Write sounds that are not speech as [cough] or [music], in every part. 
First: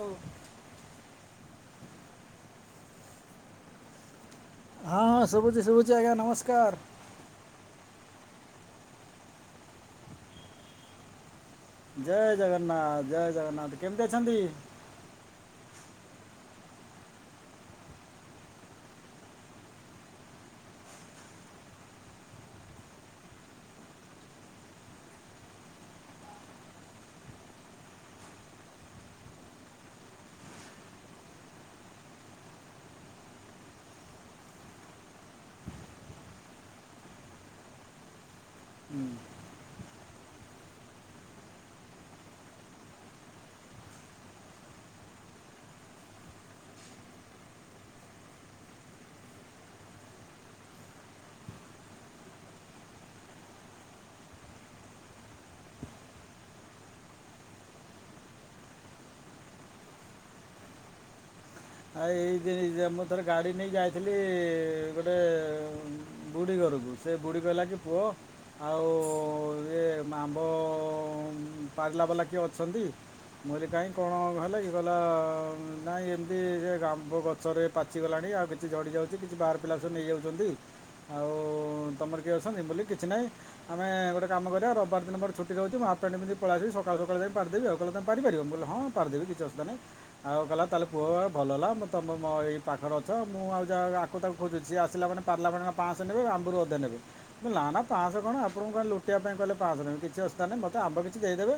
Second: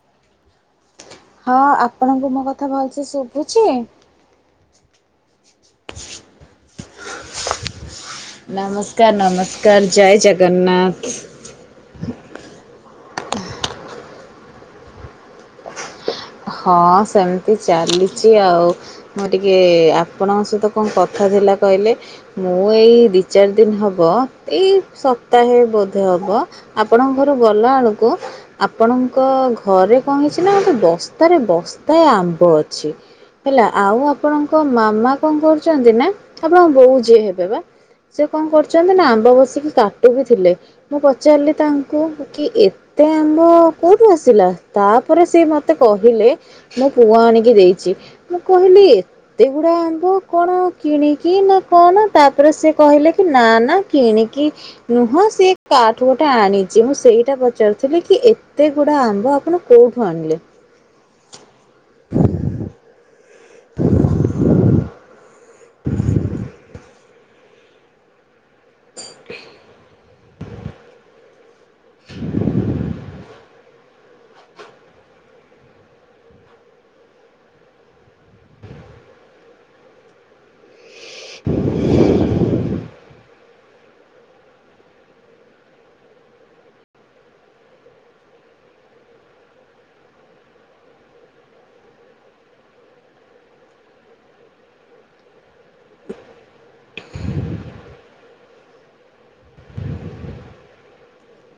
ହଉ ହଁ ଆପଣଙ୍କୁ ମୋ କଥା ଭଲସେ ଶୁଭୁଚିଁ? ହଁ ହଁ ଶୁଭୁଚି ଶୁଭୁଚି ଆଜ୍ଞା ନମସ୍କାର। ନମସ୍କାର ନମସ୍କାର ଜୟ ଜଗନ୍ନାଥ। ଜୟ ଜଗନ୍ନାଥ ଜୟ ଜଗନ୍ନାଥ କେମତି ଅଛନ୍ତି? ହଁ ସେମତି ଚାଲିଚି ଆଉ। ମୁଁ ଟିକେ ଏ ଏ ଆପଣଙ୍କ ସହିତ କଣ କଥା ଥିଲା କହିଲେ ମୁଁ ଏଇ ଦି ଚାର ଦିନ ହବ ଏଇ ସପ୍ତାହେ ବୋଧେ ହବ ଆପଣଙ୍କ ଘରକୁ ଗଲା ବଳକୁ ଆପଣଙ୍କ ଘରେ କଣ ହେଇଚି ନା ଗୋଟେ ବସ୍ ତାରେ ବସ୍ତାଏ ଆମ୍ବ ଅଛି। ହେଲା ଆଉ ଆପଣଙ୍କ ମାମା କଣ କରୁଚନ୍ତି ନା ଆପଣଙ୍କ ବୋଉ ଯିଏ ହେବେ ବା। ସେ କଣ କରଚନ୍ତି ନା ହୁଁ। ଆମ୍ବ ବସିକି କାଟୁ ବି ଥିଲେ ମୁଁ ପଚାରିଲି ତାଙ୍କୁ କି ଏତେ ଆମ୍ବ କୋଉଠୁ ଆସିଲା ତାପରେ ସେ ମତ୍ ତେ କହିଲେ ମୋ ପୁଅ ଆଣିକି ଦେଇଚି ମୁଁ କହିଲି ଏ ତେ ଗୁଡ଼ା ଆମ୍ବ କଣ କିଣିକି ନା କଣ ତାପରେ ସେ କହିଲେ କି ନା ନା କିଣିକି ନୁହଁ ସିଏ କାଆଠୁ ଗୋଟେ ଆଣିଚି ମୁଁ ସେଇଟା ପଚାରୁଥିଲି କି ଏତେ ଗୁଡ଼ା ଆମ୍ବ ଆପଣ କୋଉଠୁ ଆଣିଲେ? ଆ ଏଇ [unintelligible] ମୁଁ ଥରେ ଗାଡ଼ି ନେଇ ଯାଇଥିଲି ଇ ଇ ଗୋଟେ ଏ ଏ ଉଁ ବୁଢ଼ି ଘରୁକୁ। ସେ ବୁଢ଼ୀ କହଲା କି ପୁଅ ଆଉ ଇଏ ଆମ୍ବ ପାରିଲା ବଲା କିଏ ଅଛନ୍ତି? ମୁଁ କହିଲି କାହିଁ କଣ ହେଲା କି? କହିଲା ନାଇଁ ଏମିତି ସେ ଆମ୍ବ ଗଛରେ ପାଚିଗଲାଣି ଆଉ କିଛି ଝଡି ଯାଉଚି କିଛି ବାହାର ପିଲା ଆସି ନେଇଯାଉଚନ୍ତି ଆଉ ତମର କିଏ ଅଛନ୍ତି ମୁଁ କହିଲି କିଛି ନାହିଁ ଆମେ ଗୋଟେ କାମ କରିବା ରବିବାର ଦିନ ମୋର ଛୁଟି ରହୁଚି ମୁଁ ହାପ୍ ‌‌ପେଣ୍ଟ୍ ପିନ୍ଧି ପଳେଇ ଆସିବି ସକାଳୁ ସକାଳୁ ଯାଇ ପାରଦେବି ଆଉ। କହିଲା ତମେ ପାରି ପାରିବ? ମୁଁ କହିଲି ହଁ ପାରିଦେବି କିଛି ଅସୁବିଧା ନାହିଁ। ଆଉ କହିଲା ତାହେଲେ ପୁଅ ଭଲ ହେଲା ମୁଁ ତମ ମୋ ଏଇ ପାଖରେ ଅଛ ମୁଁ ଆଉ ଯାହା ଆକୁ ତାକୁ ଖୋଜୁଚି। ଯିଏ ଆସିଲା ମାନେ ପାରିଲା ବାଲା ପାଁ-ଶ ନେବେ ଆମ୍ବରୁ ଅଧେ ନେବେ। ନା- ନା ପାଁ-ଶ କଣ ଆପଣଙ୍କୁ କହିଲ ଲୁଟିବା ପାଇଁ କହିଲେ ପାଁ-ଶ କିଛି ଅସୁବିଧା ନାହିଁ ମୋତେ ଆମ୍ବ କିଛି ଦେଇଦେବେ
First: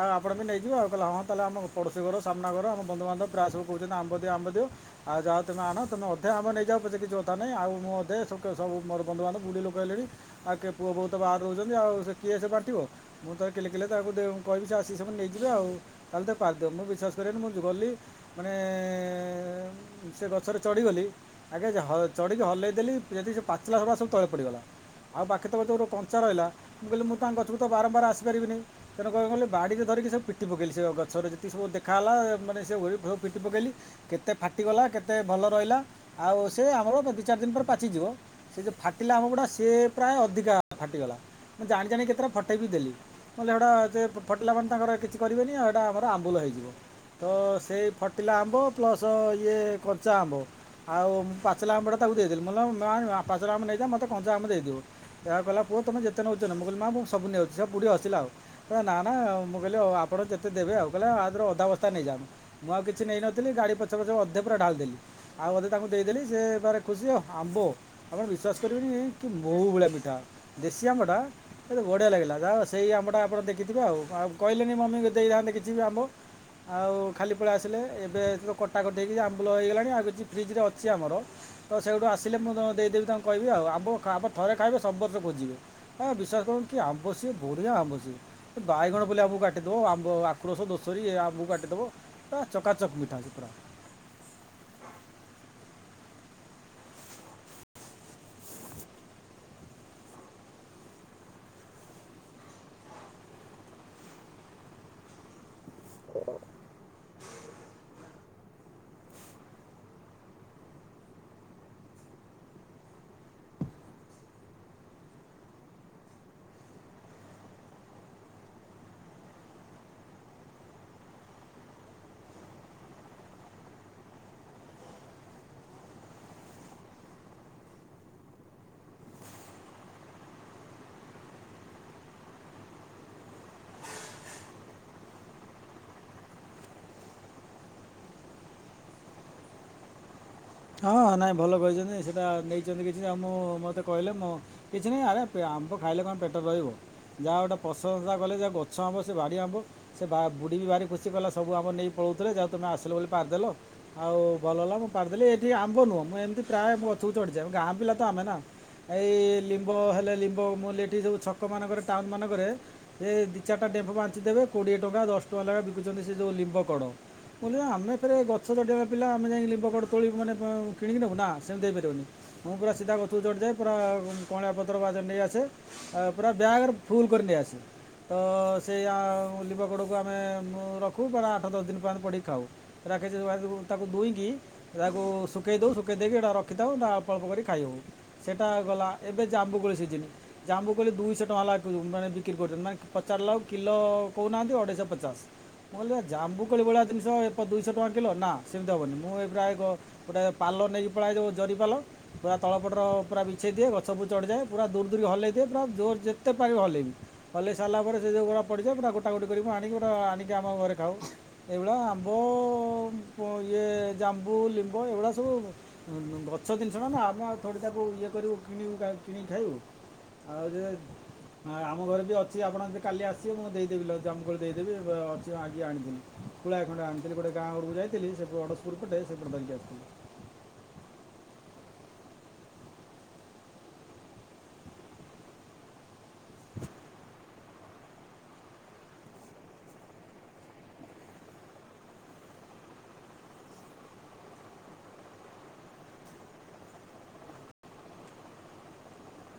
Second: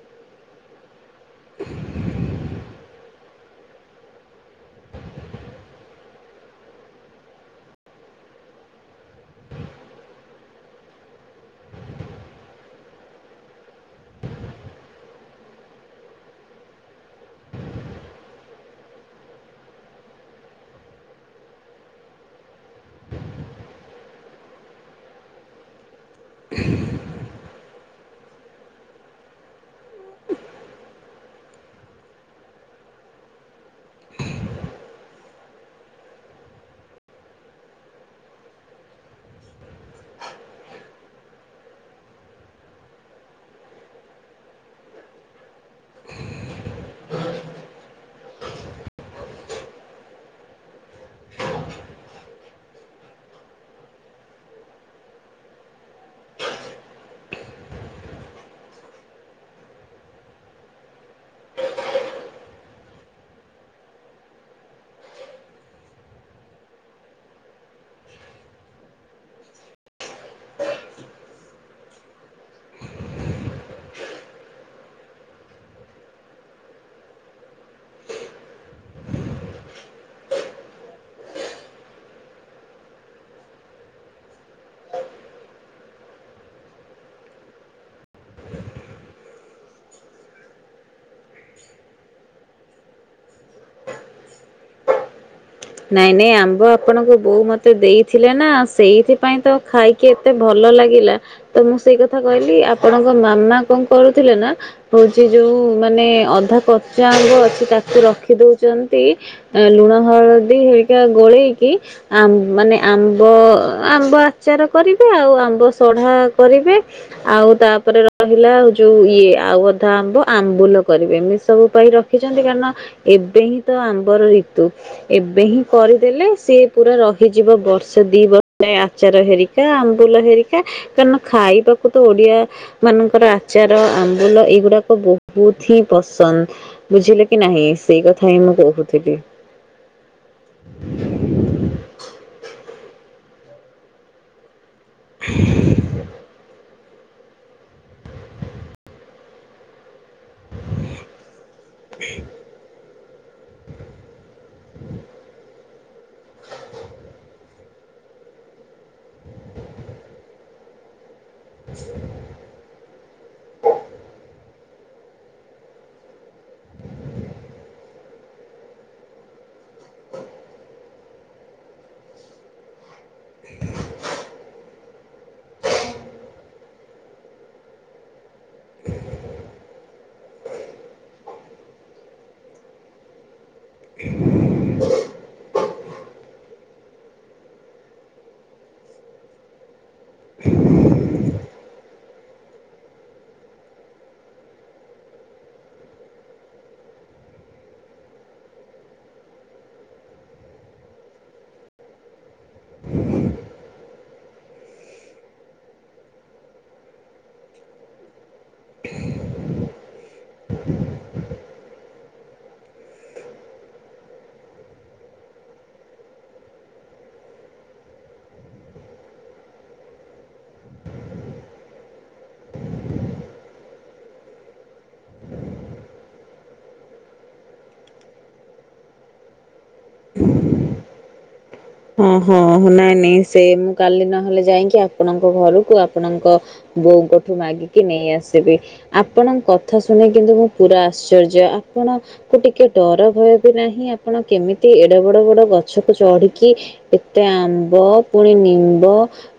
ଆଉ ଆପଣ ବି ନେଇଯିବ। ଆଉ କହିଲ ହଁ ତାହେଲେ ଆମ ପଡ଼ୋଶୀ ଘର ସାମ୍ନା ଘର ଆମ ବନ୍ଧୁବାନ୍ଧବ ପ୍ରାୟ ସବୁ କହୁଚନ୍ତି ଆମ୍ବ ଦିଅ ଆମ୍ବ ଦିଅ। ଆଉ ଯାହା ତୁମେ ଆଣ ତୁମେ ଅଧେ ଆମ୍ବ ନେଇଯାଅ ପଛେ କିଛି କଥା ନାହିଁ ଆଉ ମୁଁ ଅଧେ ସବୁ ମୋର ବନ୍ଧୁବାନ୍ଧବ ବୁଢୀ ଲୋକ ହେଲିଣି ଆଉ କିଏ ପୁଅ ବହୂ ତ ବାହାରେ ରହୁଚନ୍ତି ଆଉ ସେ କିଏ ସେ ବାଟିବ। ମୁଁ କହିଲି କିଲେ କିଲେ ତାକୁ କହିବି ସେ ଆସିକି ସବୁ ନେଇଯିବେ ଆଉ। ତାହାଲେ ଟିକେ ପରଦିଅ। ମୁଁ ବିଶ୍ୱାସ କରିବନି ମୁଁ ଗଲି ମାନେ ଏଁ ଏଁ ଉଁ -ସେ ଗଛରେ ଚଢିଗଲି ଆଗେ ହ-ଚଢିକି ହଲେଇଦଲି ଯେତିକି ସେ ପାଚିଲା [unintelligible] ସବୁ ତଳେ ପଡ଼ିଗଲା। ଆଉ ବାକି ତକ ଯଉ କଞ୍ଚା ରହିଲା ମୁଁ କହିଲି ମୁଁ ତାଙ୍କ ଗଛକୁ ତ ବାରମ୍ବାର ଆସିପାରିବିନି ତେଣୁ କଣ୍ କଲି ବାଡି ରେ ଧରିକି ସବୁ ପିଟି ପକେଇଲି ସେ ଗଛରେ ଯେତିିକି ସବୁ ଦେଖାହେଲା ମାନେ ସେ [unintelligible] ପିଟି ପକେଇଲି। କେତେ ଫାଟିଗଲା କେତେ ଭଲ ରହିଲା ଆଉ ସେ ଆମର ଦି ଚାରି ଦିନି ପରେ ପାଚିଯିବ। ସେ ଯଉ ଫାଟିଲା ଆମ୍ବ ଗୁଡ଼ା ସିଏ ପ୍ରାୟ ଅଧିକା ଫାଟିଗଲା ମୁଁ ଜାଣି ଜାଣି କେତେଟା ଫଟେଇବି ଦେଲି। ହେଲେ ଏଟା ଫଟିଲା ମାନ ତାଙ୍କର କିଛି କରିବେନି ଆଉ ଏଇଟା ଆମର ଆମ୍ବୁଲ ହେଇଯିବ। ତ ସେଇ ଫଟିଲା ଆମ୍ବ ପ୍ଲସ ଇଏ କଞ୍ଚା ଆମ୍ବ ଆଉ ପାଚିଲା ଆମ୍ବଟା ତାକୁ ଦେଇଦେଲି ମୁଁ କହିଲି ନାଇଁ ପାଚିଲା ଆମ୍ବ ନେଇଯାଅ ମତେ କଞ୍ଚା ଆମ୍ବ ଦେଇଦିଅ। [unintelligible] କହିଲା ପୁଅ ତମେ ଯେତେ ନଉଛ ନିଅ ମୁଁ କହିଲି ମା ମୁଁ ସବୁ ନେଇଯାଉଚି ସେ ବୁଢୀ ହସିଲା ଆଉ। ନା -ନା ମୁଁ କହିଲି ହଉ ଆପଣ ଯେତେ ଦେବେ ଆଉ କହିଲା ଆଥୁରୁ ଅଧା ଅବସ୍ଥା ନେଇଯାନ୍ତୁ। ମୁଁ ଆଉ କିଛି କିଛି ନେଇନଥିଲି ଗାଡ଼ି ପଛ- ପଛରେ ଅଧେ ପୁରା ଢାଳିଦେଲି ଆଉ ଅଧେ ତାଙ୍କୁ ଦେଇଦେଲି ଯେ ତାରେ ଖୁସି ଆଉ। ଆମ୍ବ ଆପଣ ବିଶ୍ଵାସ କରିବେନି କି ମହୁ ଭଳିଆ ମିଠା ଦେଶୀ ଆମ୍ବଟା ଏତେ ବଢ଼ିଆ ଲାଗିଲା। ଯାହଉ ସେଇ ଆମ୍ବଟା ଆପଣ ଦେଖିଥିବେ ଆଉ- ଆଉ କହିଲେ ନି ମମି କୁ ଦେଇଥାନ୍ତେ କିଛି ଆମ୍ବ। ଆଉ ଖାଲି ପଳେଇ ଆସି ଏବେ ସେଥି କଟାକଟି ହେଇକି ଆମ୍ବୁଲ ହେଇଗଲାଣି ଆଉ କିଛି ଫ୍ରିଜ ରେ ଅଛି ଆମର। ତ ସେଇଠୁ ଆସିଲେ ମୁଁ ଦେଇଦେବି ତାଙ୍କୁ କହିବି ଆଉ ଆମ୍ବ ଆ ଥରେ ଖାଇବେ ସବୁ ବର୍ଷ ଖୋଜିବେ। ଆଁ - ବିଶ୍ୱାସ କରୁନ୍ତୁ କି ଆମ୍ବ ସେ ବଢ଼ିଆ ଆମ୍ବ ସେ। ବାଇଗଣ ପଲେଇ ଆମ୍ବକୁ କାଟିଦେବ ଆମ୍ବ ଆଖୁରସ, ଦୋଷରି ଏ ଆମ୍ବକୁ କାଟିଦବ। ପୁରା ଚକାଚକ୍ ମିଠା ଅଛି ପୁରା। ନାଇଁ ନାଇଁ ଆମ୍ବ ଆପଣଙ୍କ ବୋଉ ମତେ ଦେଇଥିଲେ ନା ସେଇଥିପାଇଁ ତ ଖାଇ କି ଏତେ ଭଲ ଲାଗିଲା ତ ମୁଁ ସେଇ କଥା କହିଲି ଆପଣଙ୍କ ମାମା କଣ କରୁଥିଲେ ନା ହଉଚି ଯୋଉ ମାନେ ଅଧା କ ସେ ଆମ୍ବ ଅଛି ତାକୁ ରଖିଦଉଚ ନ୍ତି ଲୁଣ ହଳ ଦି ହେକା ଗୋଳେଇକି ଆମ୍ ମାନେ ଆମ୍ବ ଆମ୍ବ ଆଚାର କରିବେ ଆଉ ଆମ୍ବ ସଢା କରିବେ। ଆଉ ତାପରେ ରହିଲା ଯୋଉ ଇଏ ଆଉ ଅଧା ଆମ୍ବ ଆମ୍ବୁଲ କରିବେ ଏମତି ସବୁ ପାଇଁ ରଖ। ଦେଖିଚନ୍ତି କାରଣ ଏବେ ହିଁ ତ ଆମ୍ବର ଋତୁ। ଏବେ ହିଁ କରିଦେଲେ ସିଏ ପୁରା ରହିଯିବ ବର୍ଷେ ଦି ବର୍ଷ ଯଏ ଆଚାର ହେରି ହେଆମ୍ବୁଲ ହେରିକା ତମେ ଖାଇବାକୁ ତ ଓଡିଆ ମାନଙ୍କର ଆଚାର ଆମ୍ବୁଲ ଏଇଗୁଡାକ ବହୁତ ହିଁ ପସନ୍ଦ ବୁଝିଲେ କି ନାହିଁ ସେଇ କଥା ହିଁ ମୁଁ କହୁଥିଲି। ହଁ ନାଇଁ ଭଲ କହିଛନ୍ତି ସେଇଟା ନେଇ କିଛି ଆଉ ମୁଁ ମୋତେ କହିଲେ ମୁଁ କିଛି ନାହିଁ ଆରେ ଆମ୍ବ ଖାଇଲେ କଣ ପେଟରେ ରହିବ। ଯାହା ଗୋଟେ ପ୍ରଶଂସା କଲେ ଯାହା ଗଛ ଆମ୍ବ ସେ ବାଡ଼ି ଆମ୍ବ। ସେ ବା ବୁଢ଼ୀ ଭାରି ଖୁସି କହିଲା ସବୁ ଆମ୍ବ ନେଇ ପଳଉଥିଲୋ [unintelligible] ତମେ ଆସିଲ ବୋଲି ପାରିଦେଲ ଆଉ ଭଲ ହେଲା ମୁଁ ପାରିଦେଲି ଏ ଆମ୍ବ ନୁହଁ ମୁଁ ଏମତି ପ୍ରାୟ ଗଛ କୁ ଚଢିଯାଏ ଗାଁ ପିଲା ତ ଆମେ ନା ଏଇ ଲିମ୍ବ ହେଲେ ଲିମ୍ବ ମୁଁ ଏଠି ସବୁ ଛକମାନଙ୍କରେ ଟାଉନ ମାନଙ୍କରେ ସେ ଦି ଚାରିଟା ଡେମ୍ପ ବାଞ୍ଚି ଦେବେ କୋଡିଏ ଟଙ୍କା ଦଶ ଟଙ୍କା ଲେଖା ବିକୁଛନ୍ତି ସେ ଯେଉଁ ଲିମ୍ବ କଢ଼। ପୂଣ୍ଣିମା ଆମେ ଫେରେ ଗଛ ଚଡିବ ପିଲା ଆମେ ଯାଇଲିମ୍ବକଡ଼ ତୋଳିବୁ ମାନେ କିଣିିକି ନବୁ ନା ସେମିତି ହେଇ ପାରିବନି। ମୁଁ ପୁରା ସିଧା ଗଛକୁ ଚଢ଼ି ଯାଏ ପୁରା କଉଁଳିଆ ପତର ନେଇ ଆସେ ଆ ପୁରା ବ୍ୟାଗରେ ଫୁଲୁକରି ନେଇଆସେ। ତ ସେଇଆ ଲିମ୍ବ କଢକୁ ଆମେ ରଖୁ ପରା ଆଠ ଦଶ ଦିନ ପଯ୍ୟନ୍ତ ପୋଡିକି ଖାଉ। ରାକ୍ଷ ତାକୁ ଦୁଇଁକି ତାକୁ [unintelligible] ଶୁଖାଇ ଦେଉ ଶୁଖେଇ ଦେଇେଇକି ଏଇଟା ରଖିଥାଉ ତା ଅଳପ ଅଳପ କରି ଖାଇ ହେଉ ସେଇଟା ଗଲା ଏବେ ଜାମୁ କୋଳି ସିଝିନି। ଜାମ୍ବୁକୋଳି ଦୁଇଶହ ଟଙ୍କା ଲ ମାନେ ବିକ୍ରି କରୁଛନ୍ତି ମାନେ ପଚାରିଲା ବେଳକୁ କିଲ କହୁନାହାନ୍ତି ଅଢେଇଶହ ପଚାଶ। ମୁଁକହିଲି ଜାମୁକୋଳିଭଳିଆ ଜିନିଷ ଦୁଇଶହ ଟଙ୍କା କିଲୋ ନା ସେମିତି ହେବନି ମୁଁ ପ୍ରାୟ ଏକ ଗୋଟେ ପାଲ ନେଇକି ପଳେଇଆଇଲୁ ଜରି ପାଲ ପୁରା ତଳପଟର ପୁରା ବିଛେଇ ଦିଏ ଗଛକୁ ଚଢିଯାଏ ପୁରା ଦୂର ଦୂରି ହଲେଇ ଦିଏ ପୁରା ଜୋର ଯେତେ ପାରିବ ହଲେଇବି। ହଲେଇ ସାରିଲା ପରେ ସେ ଯୋଉଗୁଡା ପଡିବ ପୁରା ଗୋଟା ଗୋଟି କରିକିଆଣିକି ଆମ ଘରେ ଖାଉ। ଏଇଭଳିଆ ଆମ୍ବ ଇଏ ଜାମ୍ବୁ ଲିମ୍ବ ଏଇଗୁଡ଼ା ସବୁ ଗଛ ଜିନିଷଟନା ଆମେ ଆଉତାକୁ ଇଏ କରିବୁ କିଣିକି ଖାଇବୁ। ଆଉ ଯେ ହଁ ଆମ ଘରେଯିଏଅଛି ଆପଣ ଯଦି କାଲି ଆସିବେ ମୁଁ ଦେଇଦେବି ଜାମୁକୋଳି ଦେଇଦେବି ଅଛି ଆଜି ଆଣିଛି। ପୁଳାଏ ଖଣ୍ଡେଆଣିଥିଲି ଗୋଟେ ଗାଁ କୁ ଯାଇଥିଲ ସେଠୁ ଅଡ଼ସ୍କୁଲ ପଟେ ସେପଟ ଧରିକି ଆସିଥିଲି [inaudible] ହଁ ହଁ ନାଇଁ ନାଇଁ ସେ ମୁଁ କାଲି ନହେଲେ ଯାଇକି ଆପଣଙ୍କ ଘରକୁ ଆପଣଙ୍କ ବୋଉଙ୍କଠୁ ମାଗିକି ନେଇ ଆସିବି ଆପଣଙ୍କ କଥା ଶୁଣିିକ କିନ୍ତୁ ମୁଁ ପୁରା ଆଶ୍ଚର୍ଯ୍ୟ ଆପଣ ଟିକେ ଡର ଭୟ ବି ନାହିଁ ଆପଣ କେମିତି ଏଡେ ବଡ ବଡ ଗଛକୁ ଚଢିକି କି ଏତେ ଆମ୍ବ ପୁଣି ନିମ୍ବ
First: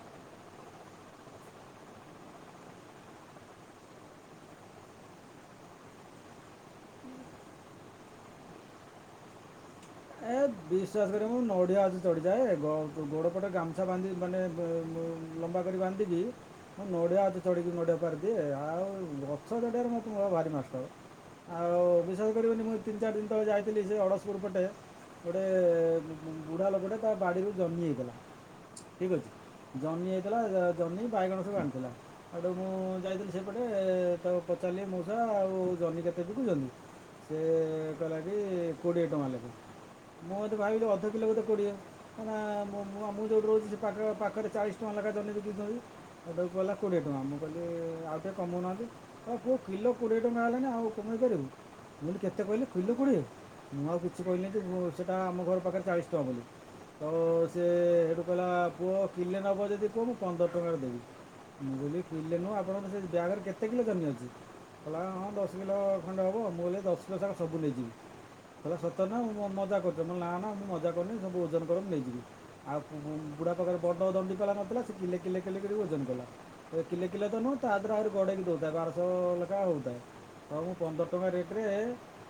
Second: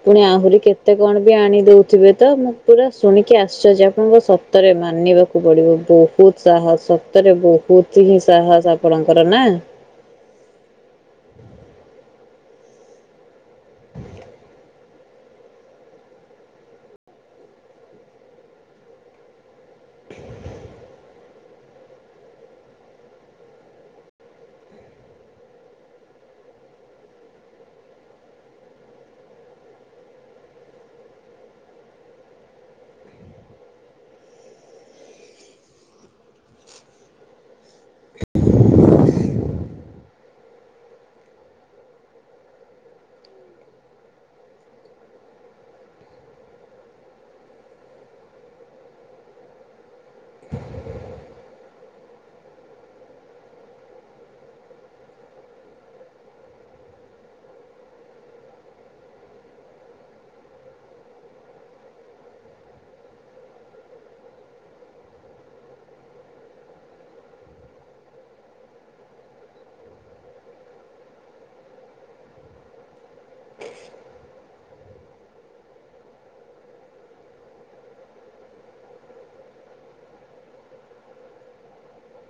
ପୁଣି ଆହୁରି କେତେ କଣ ବି ଆଣିଦଉଥିବେ ତ ମୁଁ ପୁରା ଶୁଣିକି ଆଶ୍ଚର୍ଯ୍ୟ ଆପଣଙ୍କ ସତ ସତରେ ମାନିବାକୁ ପଡିବ ବହୁତ ସାହସ ସତରେ ବହୁତ ହିଁ ସାହସ ଆପଣଙ୍କର ନା। ଏ ବିଶ୍ୱାସ କରି ମୁଁ ନଡ଼ିଆ ଆଜି ଚଢ଼ିଯାଏ ଗୋଡ଼ ପଟେ ଗାମୁଛା ବାନ୍ଧି ମାନେ ଲମ୍ବା କରି ବାନ୍ଧିଦିଏ ମୁଁ ନଡ଼ିଆ ଆଜି ଚଢ଼ିକି ନଡ଼ିଆ ପାରିଦିଏ ଆଉ ଗଛ ଚଢିବାରେ ମୁଁ ଭାରି ନନଷ୍ଟପ ଆଉ ବିଶେଷ କରିବନି ମୁଁ ତିନି ଚାରି ଦିନ ତଳେ ଯାଇଥିଲି ସେ ଅଡ଼ଶପୁର ପଟେ ଗୋଟେ ବୁଢା ଲୋକଟେ ତା ବାଡ଼ିରୁ ଜହ୍ନି ହେଇଥିଲା ଠିକ୍ ଅଛି। ଜହ୍ନି ହେଇଥିଲା ଜହ୍ନି, ବାଇଗଣ ସବୁ ଆଣିଥିଲା। ହେଠୁ ମୁଁ ଯାଇଥିଲି ସେପଟେ ତାକୁ ପଚାରିଲି ମଉସା ଆଉ ଜହ୍ନି କେତେ ବିକୁଛନ୍ତି? ସେ କହିଲାକି କୋଡ଼ିଏ ଟଙ୍କା ଲେଖେ। ମୁଁ ଭାବିଲି ଅଧ କିଲୋ ବୋଧେ କୋଡିଏ। [inaudible] ମୁଁ ମୁଁ ଯୋଉଠି ରହୁଛି ସେ ପାଖ ପାଖରେ ଚାଳିଶ ଟଙ୍କା ଲେଖାଏ ଜହ୍ନି ବିକୁଛନ୍ତି। ସେ ତାକୁ କହିଲା କୋଡ଼ିଏ ଟଙ୍କା ମୁଁ କହିଲି ଆଉ ଟିକେ କମଉନାହାନ୍ତି [inaudible] କିଲୋ କୋଡିଏ ଟଙ୍କା ହେଲାଣି ଆଉ କମେଇପାରିବୁ। ମୁଁ କହିଲି କେତେ କହିଲେ କିଲ କୋଡ଼ିଏ ମୁଁ ଆଉ କିଛି କହିଲିନି ଯେ ସେଇଟା ଆମ ଘର ପାଖରେ ଚାଳିଶ ଟଙ୍କା ବୋଲି। ତ ସେ ସେଇଠୁ କହିଲା ପୁଅ କିଲେ ନବ ଯଦି କୁହ ମୁଁ ପନ୍ଦର ଟଙ୍କାରେ ଦେବି। ମୁଁ କହିଲି କିଲେ ନୁହଁ ଆପଣଙ୍କ ସେ ବ୍ୟାଗରେ କେତେ କିଲୋ ଜହ୍ନି ଅଛି? କହିଲା ହଁ ଦଶ କିଲୋ ଖଣ୍ଡେ ହବ ମୁଁ କହିଲି ସେ ଦଶ କିଲୋ ସାଙ୍ଗ ସବୁ ନେଇଯିବି କହିଲା ସତ ନା ଉ। ମଜା କରୁଛ ମଁ ନାଁ ନାଁ ମୁଁ ମଜା କରୁନି ସବୁ ଓଜନ କର ନେଇଯିବି। ଆଉ ବୁଢା ପାଖରେ ବଡ ଦଣ୍ଡିପାଲା ନଥିଲା ସେ କିଲେ କିଲେ କିଲେ କରି ଓଜନ କଲା। ସେ କିଲେ କିଲେ ତ ନୁହଁ ତା ଦେହରେ ଆହୁରି ଗଡେଇକି ଦଉଥାଏ ବାରଶ ଲେଖା ହଉଥାଏ। ହଉ ମୁଁ ପନ୍ଦର ଟଙ୍କା ରେଟେରେ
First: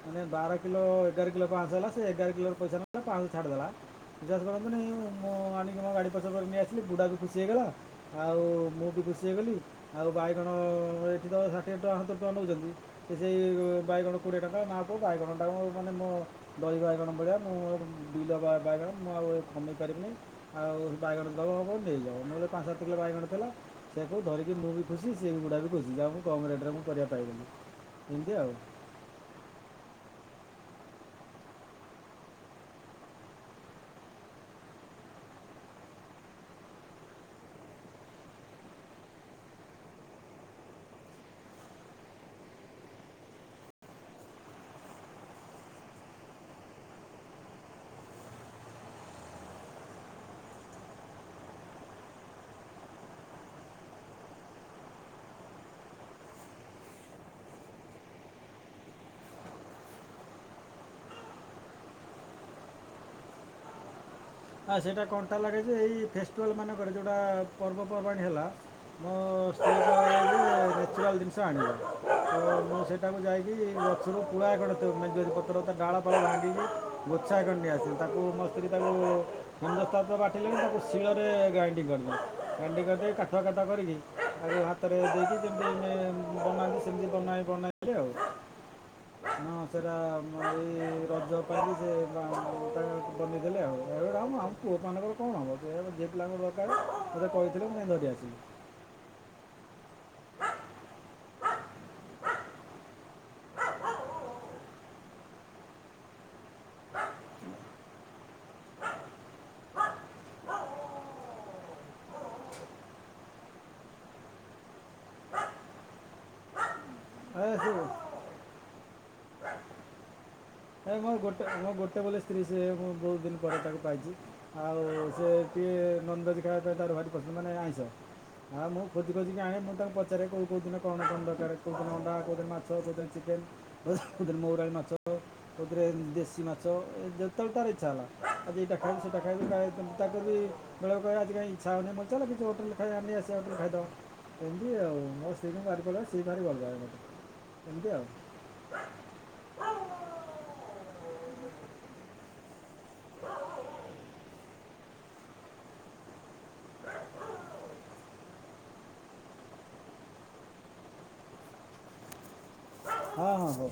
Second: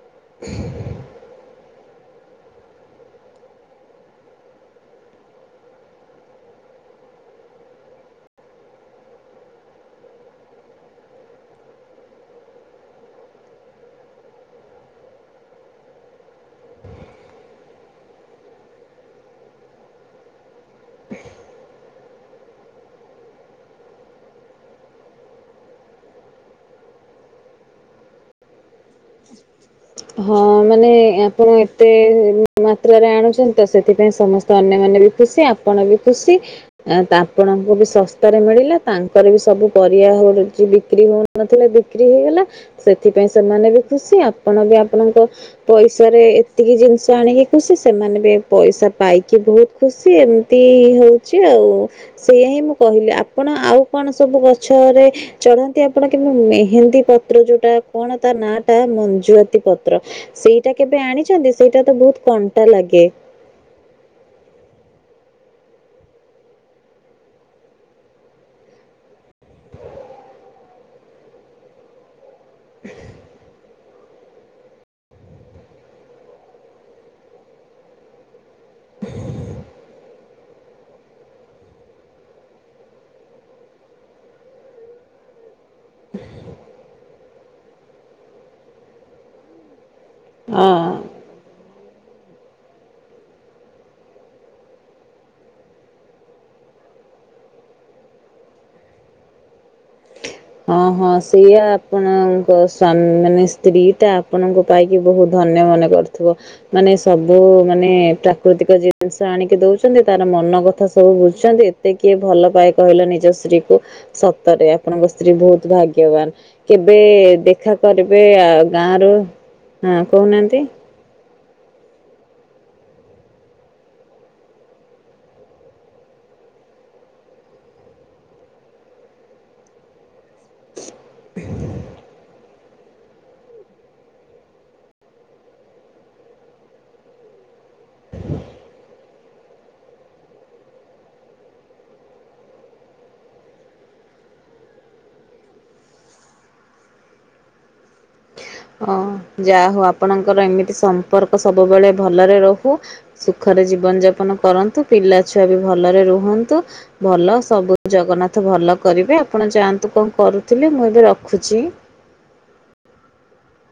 ମାନେ ବାର କିଲୋ ଏଗାର କିଲୋ ପାଶହ ହେଲା ସେ ଏଗାର କିଲ ର ପଇସା ନେଲା ପାଁଶହ ଛାଡିଦେଲା। ବିଶ୍ୱାସ କରନ୍ତୁନି ମୁଁ ଆଣିକି ମୋ ଗାଡ଼ି ପଛ କରିକି ନେଇ ଆସିଲି ବୁଢାବି ଖୁସି ହେଇଗଲା। ଆଉ ମୁଁ ବି ଖୁସି ହେଇଗଲି ଆଉ ବାଇଗଣ ଏଇଠି ତ ଷାଠିଏ ଟଙ୍କା ସତୁରି ଟଙ୍କା ନଉଛନ୍ତି। ସେ ସେଇ ବାଇଗଣ କୋଡ଼ିଏ ଟଙ୍କା ନାକୁ ବାଇଗଣଟାକୁ ମାନେ ମୋ ଦହି ବାଇଗଣ ଭଳିଆ ମୁଁ ବିଲ ବାଇଗଣ ମୁଁ ଆଉ ଏ କମେଇ ପାରିବିନି ଆଉ ବାଇଗଣ ଦବ ହବ ଦେଇଦବ ନହେଲେ ପାଞ୍ଚ କିଲ ବାଇଗଣ ଥିଲା ସେଇଆକୁ ଧରିକି ମୁଁ ବି ଖୁସି ସିଏ ବୁଡା ବି ଖୁସି ଯାହାହଉ ମଁ କମ୍ ରେଟ୍ ରେ ମୁଁ ପରିବା ପାଇଗଲିି ଏମିତି ଆଉ। ହଁ ମାନେ ଆପଣ ଏତେ ମାତ୍ରାରେ ଆଣୁଛନ୍ତି ତ ସେଥିପାଇଁ ସମସ୍ତେ ଅନ୍ୟମାନେ ବି ଖୁସି ଆପଣ ବି ଖୁସି। ତ ଆପଣଙ୍କୁ ବି ଶସ୍ତାରେ ମିଳିଲା ତାଙ୍କର ବି ସବୁ ପରିବା ହଉ ଯାଉଛି ବିକ୍ରି ହଉ ନଥିଲେ ବିକ୍ରି ହେଇଗଲା ସେଥିପାଇଁ ସେମାନେ ବି ଖୁସି ଆପଣ ବି ଆପଣଙ୍କ ପଇସାରେ ଏତିକି ଜିନିଷ ଆଣିକି ଖୁସି ସେମାନେ ବି ପଇସା ପାଇକି ବହୁତ୍ ଖୁସି ଏମିତି ହଉଛି ଉ। ସେଇୟା ହିଁ ମୁଁ କହିଲି ଆପଣ ଆଉ କଣ ସବୁ ଗଛରେ ଚଢନ୍ତି ଆପଣ କିନ୍ତୁ ମେହେନ୍ଦୀ ପତ୍ର ଯୋଉଟା କଣ ତା ନାଁ ଟା ମଞ୍ଜୁଆତି ପ ତ୍ର ସେଇଟା କେବେ ଆଣିଛନ୍ତି ସେଇଟା ତ ବହୁତ୍ କଣ୍ଟା ଲାଗେ। ଆଁ ସେଇଟା କଣ୍ଟା ଲାଗେ ଯେ ଏଇ ଫେଷ୍ଟିଭାଲ୍ ମାନଙ୍କରେ ଯେଉଟା ପର୍ବପର୍ବାଣି ହେଲା ମୋ ସ୍ତ୍ରୀ [inaudible] ନେଚୁରାଲ ଜିନିଷ ଆଣିବ। [inaudible] ତ ମୁଁ ସେଇଟା ମୁ ଯାଇକି ଗଛରୁ କୁଳା ମଞ୍ଜୁଅତି ପତ୍ର ଡାଳ ଫାଳ ଭାଙ୍ଗିକି ଗୋଛା କରି ଆସିଲି [inaudible] ତାପରେ [inaudible] [inaudible] ବାଟିଲେଣି ତାକୁ ଶିଳରେ ଗ୍ରାଇଣ୍ଡିଂ କରିଦି ଗ୍ରାଇଣ୍ଡିଙ୍ଗ କରି କାଠୁଆ କାଠୁଆ କରିକି ଆଉ ହାତରେ ଦେଇକି ଯେମତିେ ବନାନ୍ତି ସେମତି ବନା ବନାନ୍ତି। [inaudible] [inaudible] ହଁ ସେଇଟା ଅ ଏଇ ରଜ ପାଇି ସେ ତା ବମେଇ ଦେଲେ ଆଉ। [inaudible] ଏବେଟା ମୁଁ ଆମ ପୁଅମାନଙ୍କର କଣ ହେବ ସେ ଯିଏ ପିଲାଙ୍କ ଦରକାର ସେତ କହିଥିଲେ ମୁଁ ଧରି ଆସଲି। [inaudible] ହଁ ହଁ ସେଇଆ ଆପଣଙ୍କ ସ୍ୱାମ୍ ମାନେ ସ୍ତ୍ରୀ ଟା ଆପଣଙ୍କ ପାଇ କି ବହୁତ୍ ଧନ୍ୟ ମନେ କରୁଥିବ। ମାନେ ସବୁ ମାନେ ପ୍ରାକୃତିକ ଜିନିଷ ଆଣିକି ଦଉଛନ୍ତି ତାର ମନ କଥା ସବୁ ବୁଝୁଛନ୍ତି ଏତେ କିଏ ଭଲ ପାଏ କହିଲ ନିଜ ସ୍ତ୍ରୀ କୁ ସତରେ ଆପଣଙ୍କ ସ୍ତ୍ରୀ ବହୁତ୍ ଭାଗ୍ୟବାନ କେବେ ଏ ଦେଖା ସେ କରି ଏବେ ଆ ଗାଁରୁ ହଁ କହୁନାହାନ୍ତି ନାଇ ମୋ ଗୋଟେ ମୋ ଗୋଟେ ବୋଲି ସ୍ତ୍ରୀ ସେ ମୁଁ ବହୁତ୍ ଦିନି ପରେ ତାକୁ ପାଇଛି। ଆଉ ସେ ଟିକିଏ ନନଭେଜ୍ ଖାଇବା ପାଇଁ ତାର ଭାରି ପସ ମାନେ ଆଇଁଷ। ହଁ ମୁଁ ଖୋଜି ଖୋଜିି ଆଣେ ମୁ ତାଙ୍କୁ ପଚାରେ କୋଉ କୋଉଦିନ କଣ କଣ ଦକାରେ? କୋଉଦିନ ଅଣ୍ଡା, କୋଉଦିନ ମାଛ, କୋଉଦିନ ଚିକେନ୍, କୋଉଦିନ ମଉରାଳି ମାଛ। କୋଉଥିରେ ଦେଶୀ ମାଛ ଯେତେବେଳେ ତାର ଇଚ୍ଛା ହେଲା ଆଜି ଏଇଟା ଖାଇମି ସେଇଟା ଖାଇମି ତାକୁ ବି ବେଳକୁ କଇବ ଆଜି କାଇଁ ହୋଉନି, ମୁଁ କଇମି ଚାଲ କିଛି ହୋଟଲ୍ ରୁ ଖାଇଆ ନେଇଆସିବା ହୋଟଲ୍ ରେ ଖାଇଦବା। ଏମ୍ତି ଆଉ ମୋ ସ୍ତ୍ରୀ କୁ ମୁଁ ଭାରି ଭଲପାଏ, ସିଏ ବି ଭାରି ଭଲ ପାଏ ମତେ ଏମ୍ତି ଆଉ। ଅଁ ଯାଆ ହୋଉ ଆପଣଙ୍କର ଏମିତି ସମ୍ପର୍କ ସବୁବେଳେ ଭଲରେ ରୋହୁ। ସୁଖରେ ଜୀବନ ଯାପନ କରନ୍ତୁ, ପିଲାଛୁଆ ବି ଭଲରେ ରୁହନ୍ତୁ। ଭଲ ସବୁ ଜଗନ୍ନାଥ ଭଲ କରିବେ ଆପଣ ଯାଆନ୍ତୁ କଣ କରୁଥିଲେ ମୁଁ ଏବେ ରଖୁଛି। ହଁ ହଁ ହୋଉ।